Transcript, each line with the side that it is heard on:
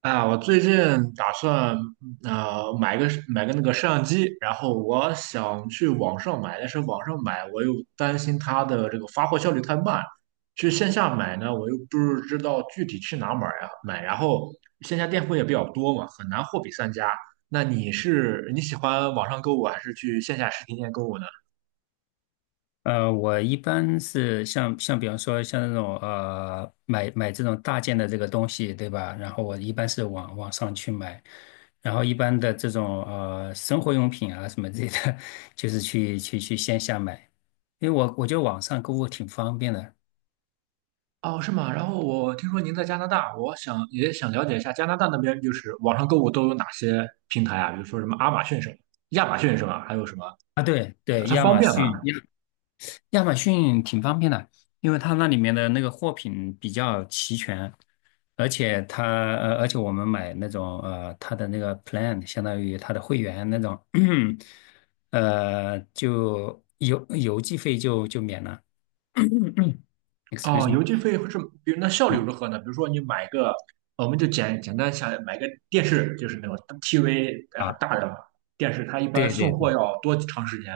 right: 啊，我最近打算买个那个摄像机，然后我想去网上买，但是网上买我又担心它的这个发货效率太慢，去线下买呢，我又不是知道具体去哪买呀买，然后线下店铺也比较多嘛，很难货比三家。那你喜欢网上购物还是去线下实体店购物呢？
left: 我一般是像比方说像那种买这种大件的这个东西，对吧？然后我一般是网上去买，然后一般的这种生活用品啊什么之类的，就是去线下买，因为我觉得网上购物挺方便的
right: 哦，是吗？然后我听说您在加拿大，我想了解一下加拿大那边就是网上购物都有哪些平台啊？比如说什么亚马逊什么，亚马逊是吧？还有什么？
left: 啊。对对，
right: 它
left: 亚
right: 方
left: 马
right: 便吗？
left: 逊，亚马逊挺方便的，因为它那里面的那个货品比较齐全，而且它而且我们买那种它的那个 plan 相当于它的会员那种，就邮寄费就免了。excuse
right: 哦，邮
left: me,
right: 寄费是，比如那效率
left: 嗯，
right: 如何呢？比如说你买个，我们就简单想买个电视，就是那种 TV 大的电视，它一般
left: 对对
right: 送
left: 对。
right: 货要多长时间？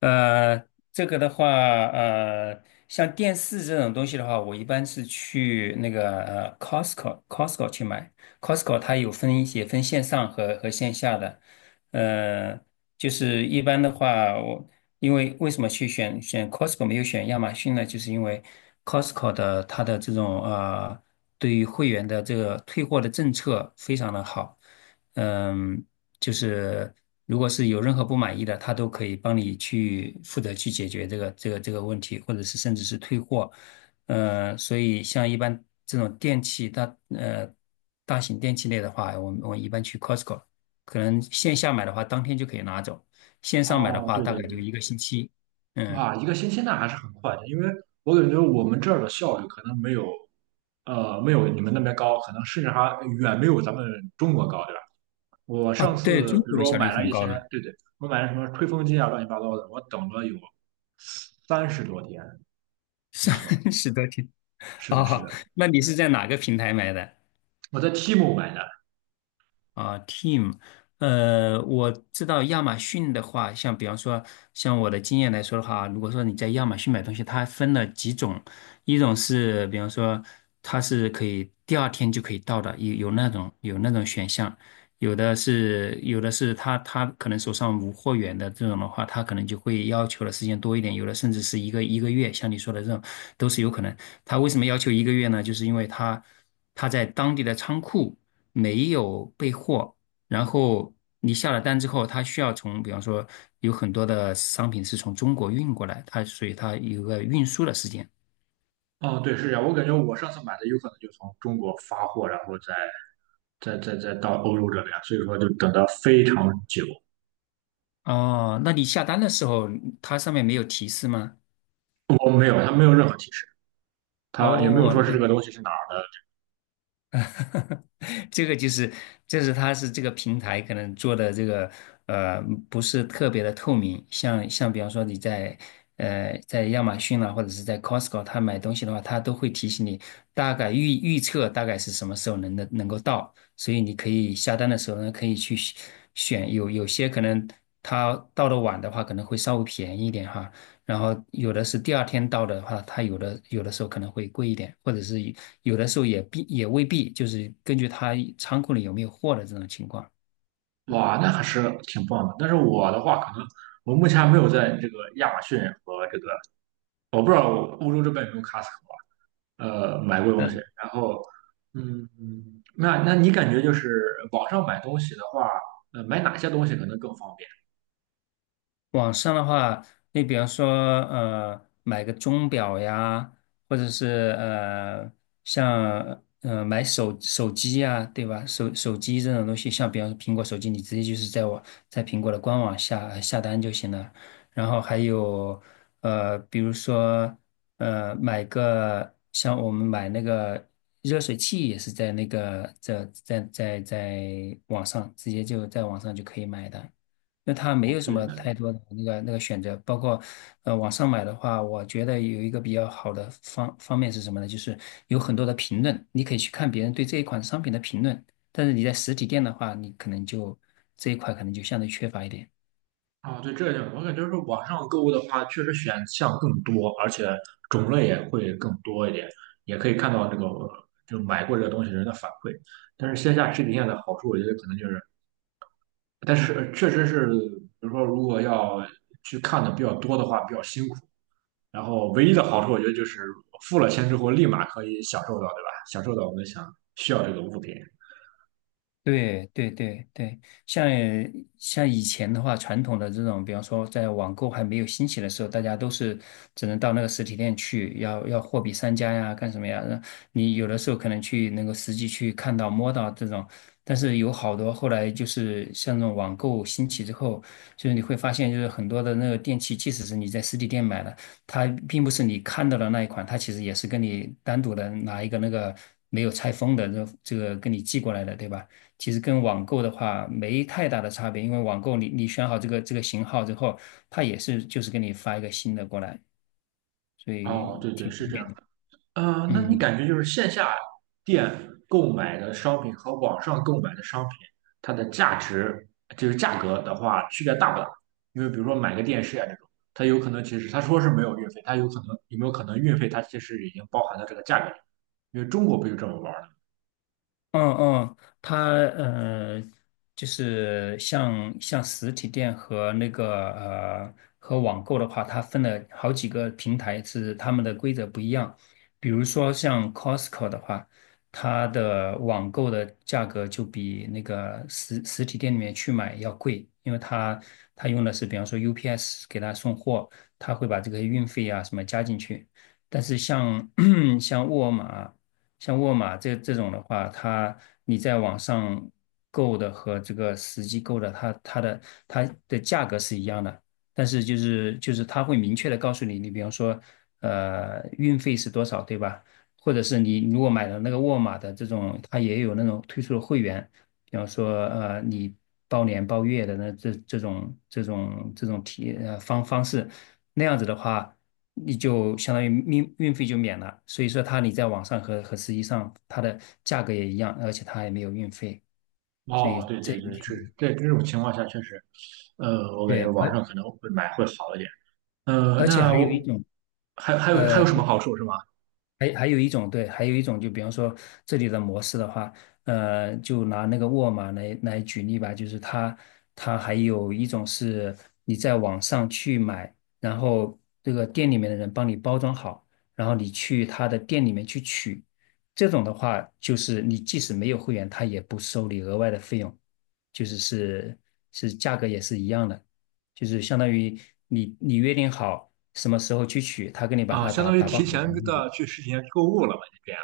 left: 呃，这个的话，像电视这种东西的话，我一般是去那个Costco，Costco 去买。Costco 它有分一些分线上和线下的，呃，就是一般的话，我因为为什么去选 Costco 没有选亚马逊呢？就是因为 Costco 的它的这种对于会员的这个退货的政策非常的好。嗯，就是如果是有任何不满意的，他都可以帮你去负责去解决这个问题，或者是甚至是退货。所以像一般这种电器大呃大型电器类的话，我们一般去 Costco,可能线下买的话当天就可以拿走，线上买的
right: 哦，
left: 话
right: 对
left: 大
right: 对
left: 概就
right: 对。
left: 一个星期。嗯，
right: 哇，一个星期那还是很快的，因为我感觉我们这儿的效率可能没有，没有你们那边高，可能甚至还远没有咱们中国高，对吧？我
left: 啊，
right: 上
left: 对，
right: 次
left: 中
right: 比如
left: 国的
right: 说我
left: 效率
right: 买了
left: 很
right: 一
left: 高的，
right: 些，对对，我买了什么吹风机啊，乱七八糟的，我等了有三十多天，没
left: 三
right: 错，
left: 十多天。
right: 是的，是
left: 哦，
right: 的，
left: 那你是在哪个平台买的？
right: 我在 TMA 买的。
left: 啊，team,我知道亚马逊的话，像比方说，像我的经验来说的话，如果说你在亚马逊买东西，它分了几种，一种是比方说它是可以第二天就可以到的，有有那种选项，有的是他可能手上无货源的这种的话，他可能就会要求的时间多一点，有的甚至是一个月，像你说的这种都是有可能。他为什么要求一个月呢？就是因为他在当地的仓库。没有备货，然后你下了单之后，它需要从，比方说有很多的商品是从中国运过来，它所以它有个运输的时间。
right: 哦，对，是这样，我感觉我上次买的有可能就从中国发货，然后再再到欧洲这边，所以说就等得非常久。
left: 哦，那你下单的时候，它上面没有提示吗？
right: 我没有，他没有任何提示，他也没有
left: 哦，
right: 说是这个东西是哪儿的。
left: 这个就是，这是它是这个平台可能做的这个呃不是特别的透明，像比方说你在在亚马逊啦、或者是在 Costco 它买东西的话，它都会提醒你大概预测大概是什么时候能的能够到，所以你可以下单的时候呢可以去选，有些可能它到的晚的话可能会稍微便宜一点哈，然后有的是第二天到的话，它有的时候可能会贵一点，或者是有的时候也必也未必，就是根据它仓库里有没有货的这种情况。
right: 哇，那还是挺棒的。但是我的话，可能我目前还没有在这个亚马逊和这个，我不知道欧洲这边有没有 Costco 啊买过东西。然后，嗯，那你感觉就是网上买东西的话，买哪些东西可能更方便？
left: 网上的话，你比方说，买个钟表呀，或者是像买手机呀，对吧？手机这种东西，像比方说苹果手机，你直接就是在我在苹果的官网下单就行了。然后还有比如说买个像我们买那个热水器也是在那个在网上直接就在网上就可以买的。那它没
right: 哦，
left: 有什
right: 对，
left: 么
right: 那
left: 太多的那个选择，包括网上买的话，我觉得有一个比较好的方面是什么呢？就是有很多的评论，你可以去看别人对这一款商品的评论，但是你在实体店的话，你可能就这一块可能就相对缺乏一点。
right: 啊，对，这一点我感觉是网上购物的话，确实选项更多，而且种类也会更多一点，也可以看到这个就买过这个东西人的反馈。但是线下实体店的好处，我觉得可能就是。但是确实是，比如说如果要去看的比较多的话，比较辛苦。然后唯一的好处，我觉得就是付了钱之后立马可以享受到，对吧？享受到我们想需要这个物品。
left: 对对对对，像像以前的话，传统的这种，比方说在网购还没有兴起的时候，大家都是只能到那个实体店去，要货比三家呀，干什么呀？那你有的时候可能去能够实际去看到、摸到这种，但是有好多后来就是像那种网购兴起之后，就是你会发现，就是很多的那个电器，即使是你在实体店买的，它并不是你看到的那一款，它其实也是跟你单独的拿一个那个没有拆封的这个跟你寄过来的，对吧？其实跟网购的话没太大的差别，因为网购你选好这个型号之后，它也是就是给你发一个新的过来，所
right: 哦，
left: 以
right: 对对，
left: 挺
right: 是
left: 方
right: 这样。
left: 便的。
right: 那你
left: 嗯。
right: 感觉就是线下店购买的商品和网上购买的商品，它的价值就是价格的话，区别大不大？因为比如说买个电视啊这种，它有可能其实他说是没有运费，它有可能有没有可能运费它其实已经包含到这个价格里？因为中国不就这么玩儿的？
left: 嗯嗯，它就是像实体店和那个和网购的话，它分了好几个平台，是他们的规则不一样。比如说像 Costco 的话，它的网购的价格就比那个实体店里面去买要贵，因为它它用的是比方说 UPS 给他送货，他会把这个运费啊什么加进去。但是像 像沃尔玛。像沃尔玛这种的话，它你在网上购的和这个实际购的，它的价格是一样的，但是就是它会明确的告诉你，你比方说，运费是多少，对吧？或者是你如果买了那个沃尔玛的这种，它也有那种推出的会员，比方说你包年包月的那这这种这种这种体呃方方式，那样子的话。你就相当于运费就免了。所以说，它你在网上和实际上它的价格也一样，而且它还没有运费。所
right: 哦，
left: 以
right: 对
left: 这
right: 对对，是在这种情况下确实，我感觉
left: 对，
right: 网
left: 而
right: 上可能会买会好一点。呃，
left: 而且
right: 那
left: 还有
right: 我
left: 一种，
right: 还有还
left: 呃，
right: 有什么好处是吗？
left: 还有一种对，还有一种就比方说这里的模式的话，就拿那个沃尔玛来举例吧，就是它它还有一种是你在网上去买，然后这个店里面的人帮你包装好，然后你去他的店里面去取，这种的话就是你即使没有会员，他也不收你额外的费用，就是价格也是一样的。就是相当于你约定好什么时候去取，他给你把
right: 啊、
left: 它
right: 相
left: 打
right: 当于
left: 打包
right: 提
left: 好，
right: 前的去实体店购物了吧？这样。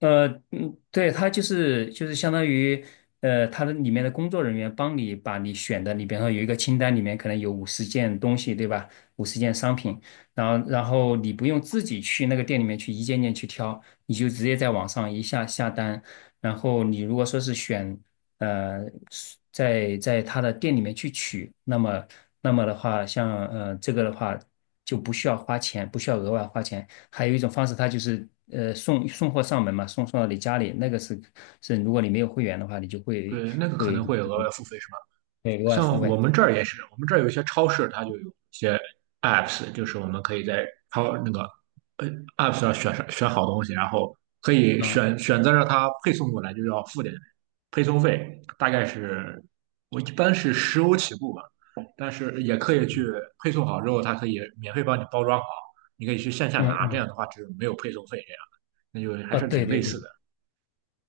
left: 嗯，对，他就是相当于，他的里面的工作人员帮你把你选的，你比方说有一个清单，里面可能有五十件东西，对吧？五十件商品，然后你不用自己去那个店里面去一件件去挑，你就直接在网上下单，然后你如果说是选，呃，是在他的店里面去取，那么那么的话，像这个的话就不需要花钱，不需要额外花钱。还有一种方式，它就是送货上门嘛，送到你家里，那个是是如果你没有会员的话，你就
right: 对，那个可
left: 会
right: 能会有额外付费是吧？
left: 会额外付
right: 像我
left: 费
right: 们这儿也是，我们这儿有一些超市，它就有一些 apps，就是我们可以在超那个呃 app 上选好东西，然后可以
left: 啊，
right: 选择让它配送过来，就要付点配送费，大概是我一般是10欧起步吧，但是也可以去配送好之后，它可以免费帮你包装好，你可以去线下
left: 嗯
right: 拿，这
left: 嗯，
right: 样的话就是没有配送费，这样那就还
left: 哦，
right: 是
left: 对
right: 挺类
left: 对对
right: 似的。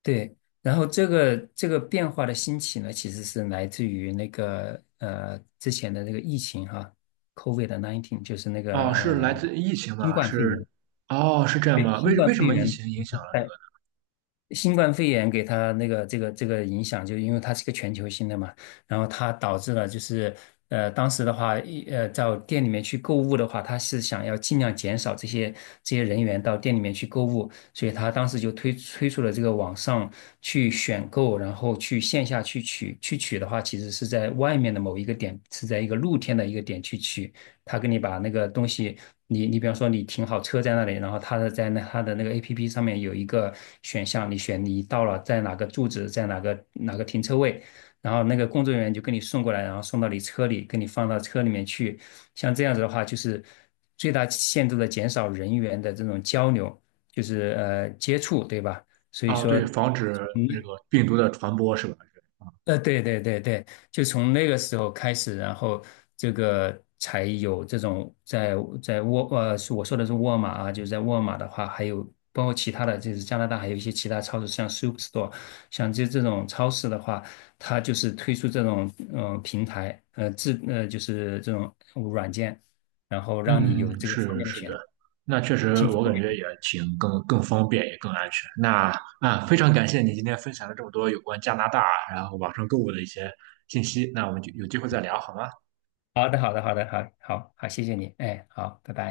left: 对，然后这个这个变化的兴起呢，其实是来自于那个之前的那个疫情哈，COVID-19 就是那个
right: 哦，是来自疫情
left: 新
right: 吗？
left: 冠肺炎，
right: 是，哦，是这样
left: 对，
right: 吗？
left: 新冠
right: 为什
left: 肺
right: 么疫
left: 炎。
right: 情影响了这
left: 在新冠肺炎给他那个这个这个影响，就因为它是一个全球性的嘛，然后它导致了就是当时的话，一到店里面去购物的话，他是想要尽量减少这些人员到店里面去购物，所以他当时就推出了这个网上去选购，然后去线下去取的话，其实是在外面的某一个点，是在一个露天的一个点去取。他给你把那个东西，你比方说你停好车在那里，然后他的在那他的那个 APP 上面有一个选项，你选你到了在哪个住址，在哪个停车位，然后那个工作人员就给你送过来，然后送到你车里，给你放到车里面去。像这样子的话，就是最大限度的减少人员的这种交流，就是接触，对吧？所
right: 个？
left: 以
right: 哦，
left: 说。
right: 对，防止
left: 从
right: 那个病毒的传播是吧？
left: 对对对对，就从那个时候开始，然后这个才有这种在在沃是我说的是沃尔玛啊，就是在沃尔玛的话，还有包括其他的，就是加拿大还有一些其他超市，像 Superstore,像这种超市的话，它就是推出这种嗯、平台，呃自呃就是这种软件，然后让你有
right: 嗯，
left: 这个方
right: 是
left: 面的
right: 是
left: 选
right: 的，
left: 择。
right: 那确实我感觉也更方便，也更安全。那啊，非常感谢你今天分享了这么多有关加拿大，然后网上购物的一些信息。那我们就有机会再聊好吗？
left: 好的，好的，好的，好好好，谢谢你，哎，好，拜拜。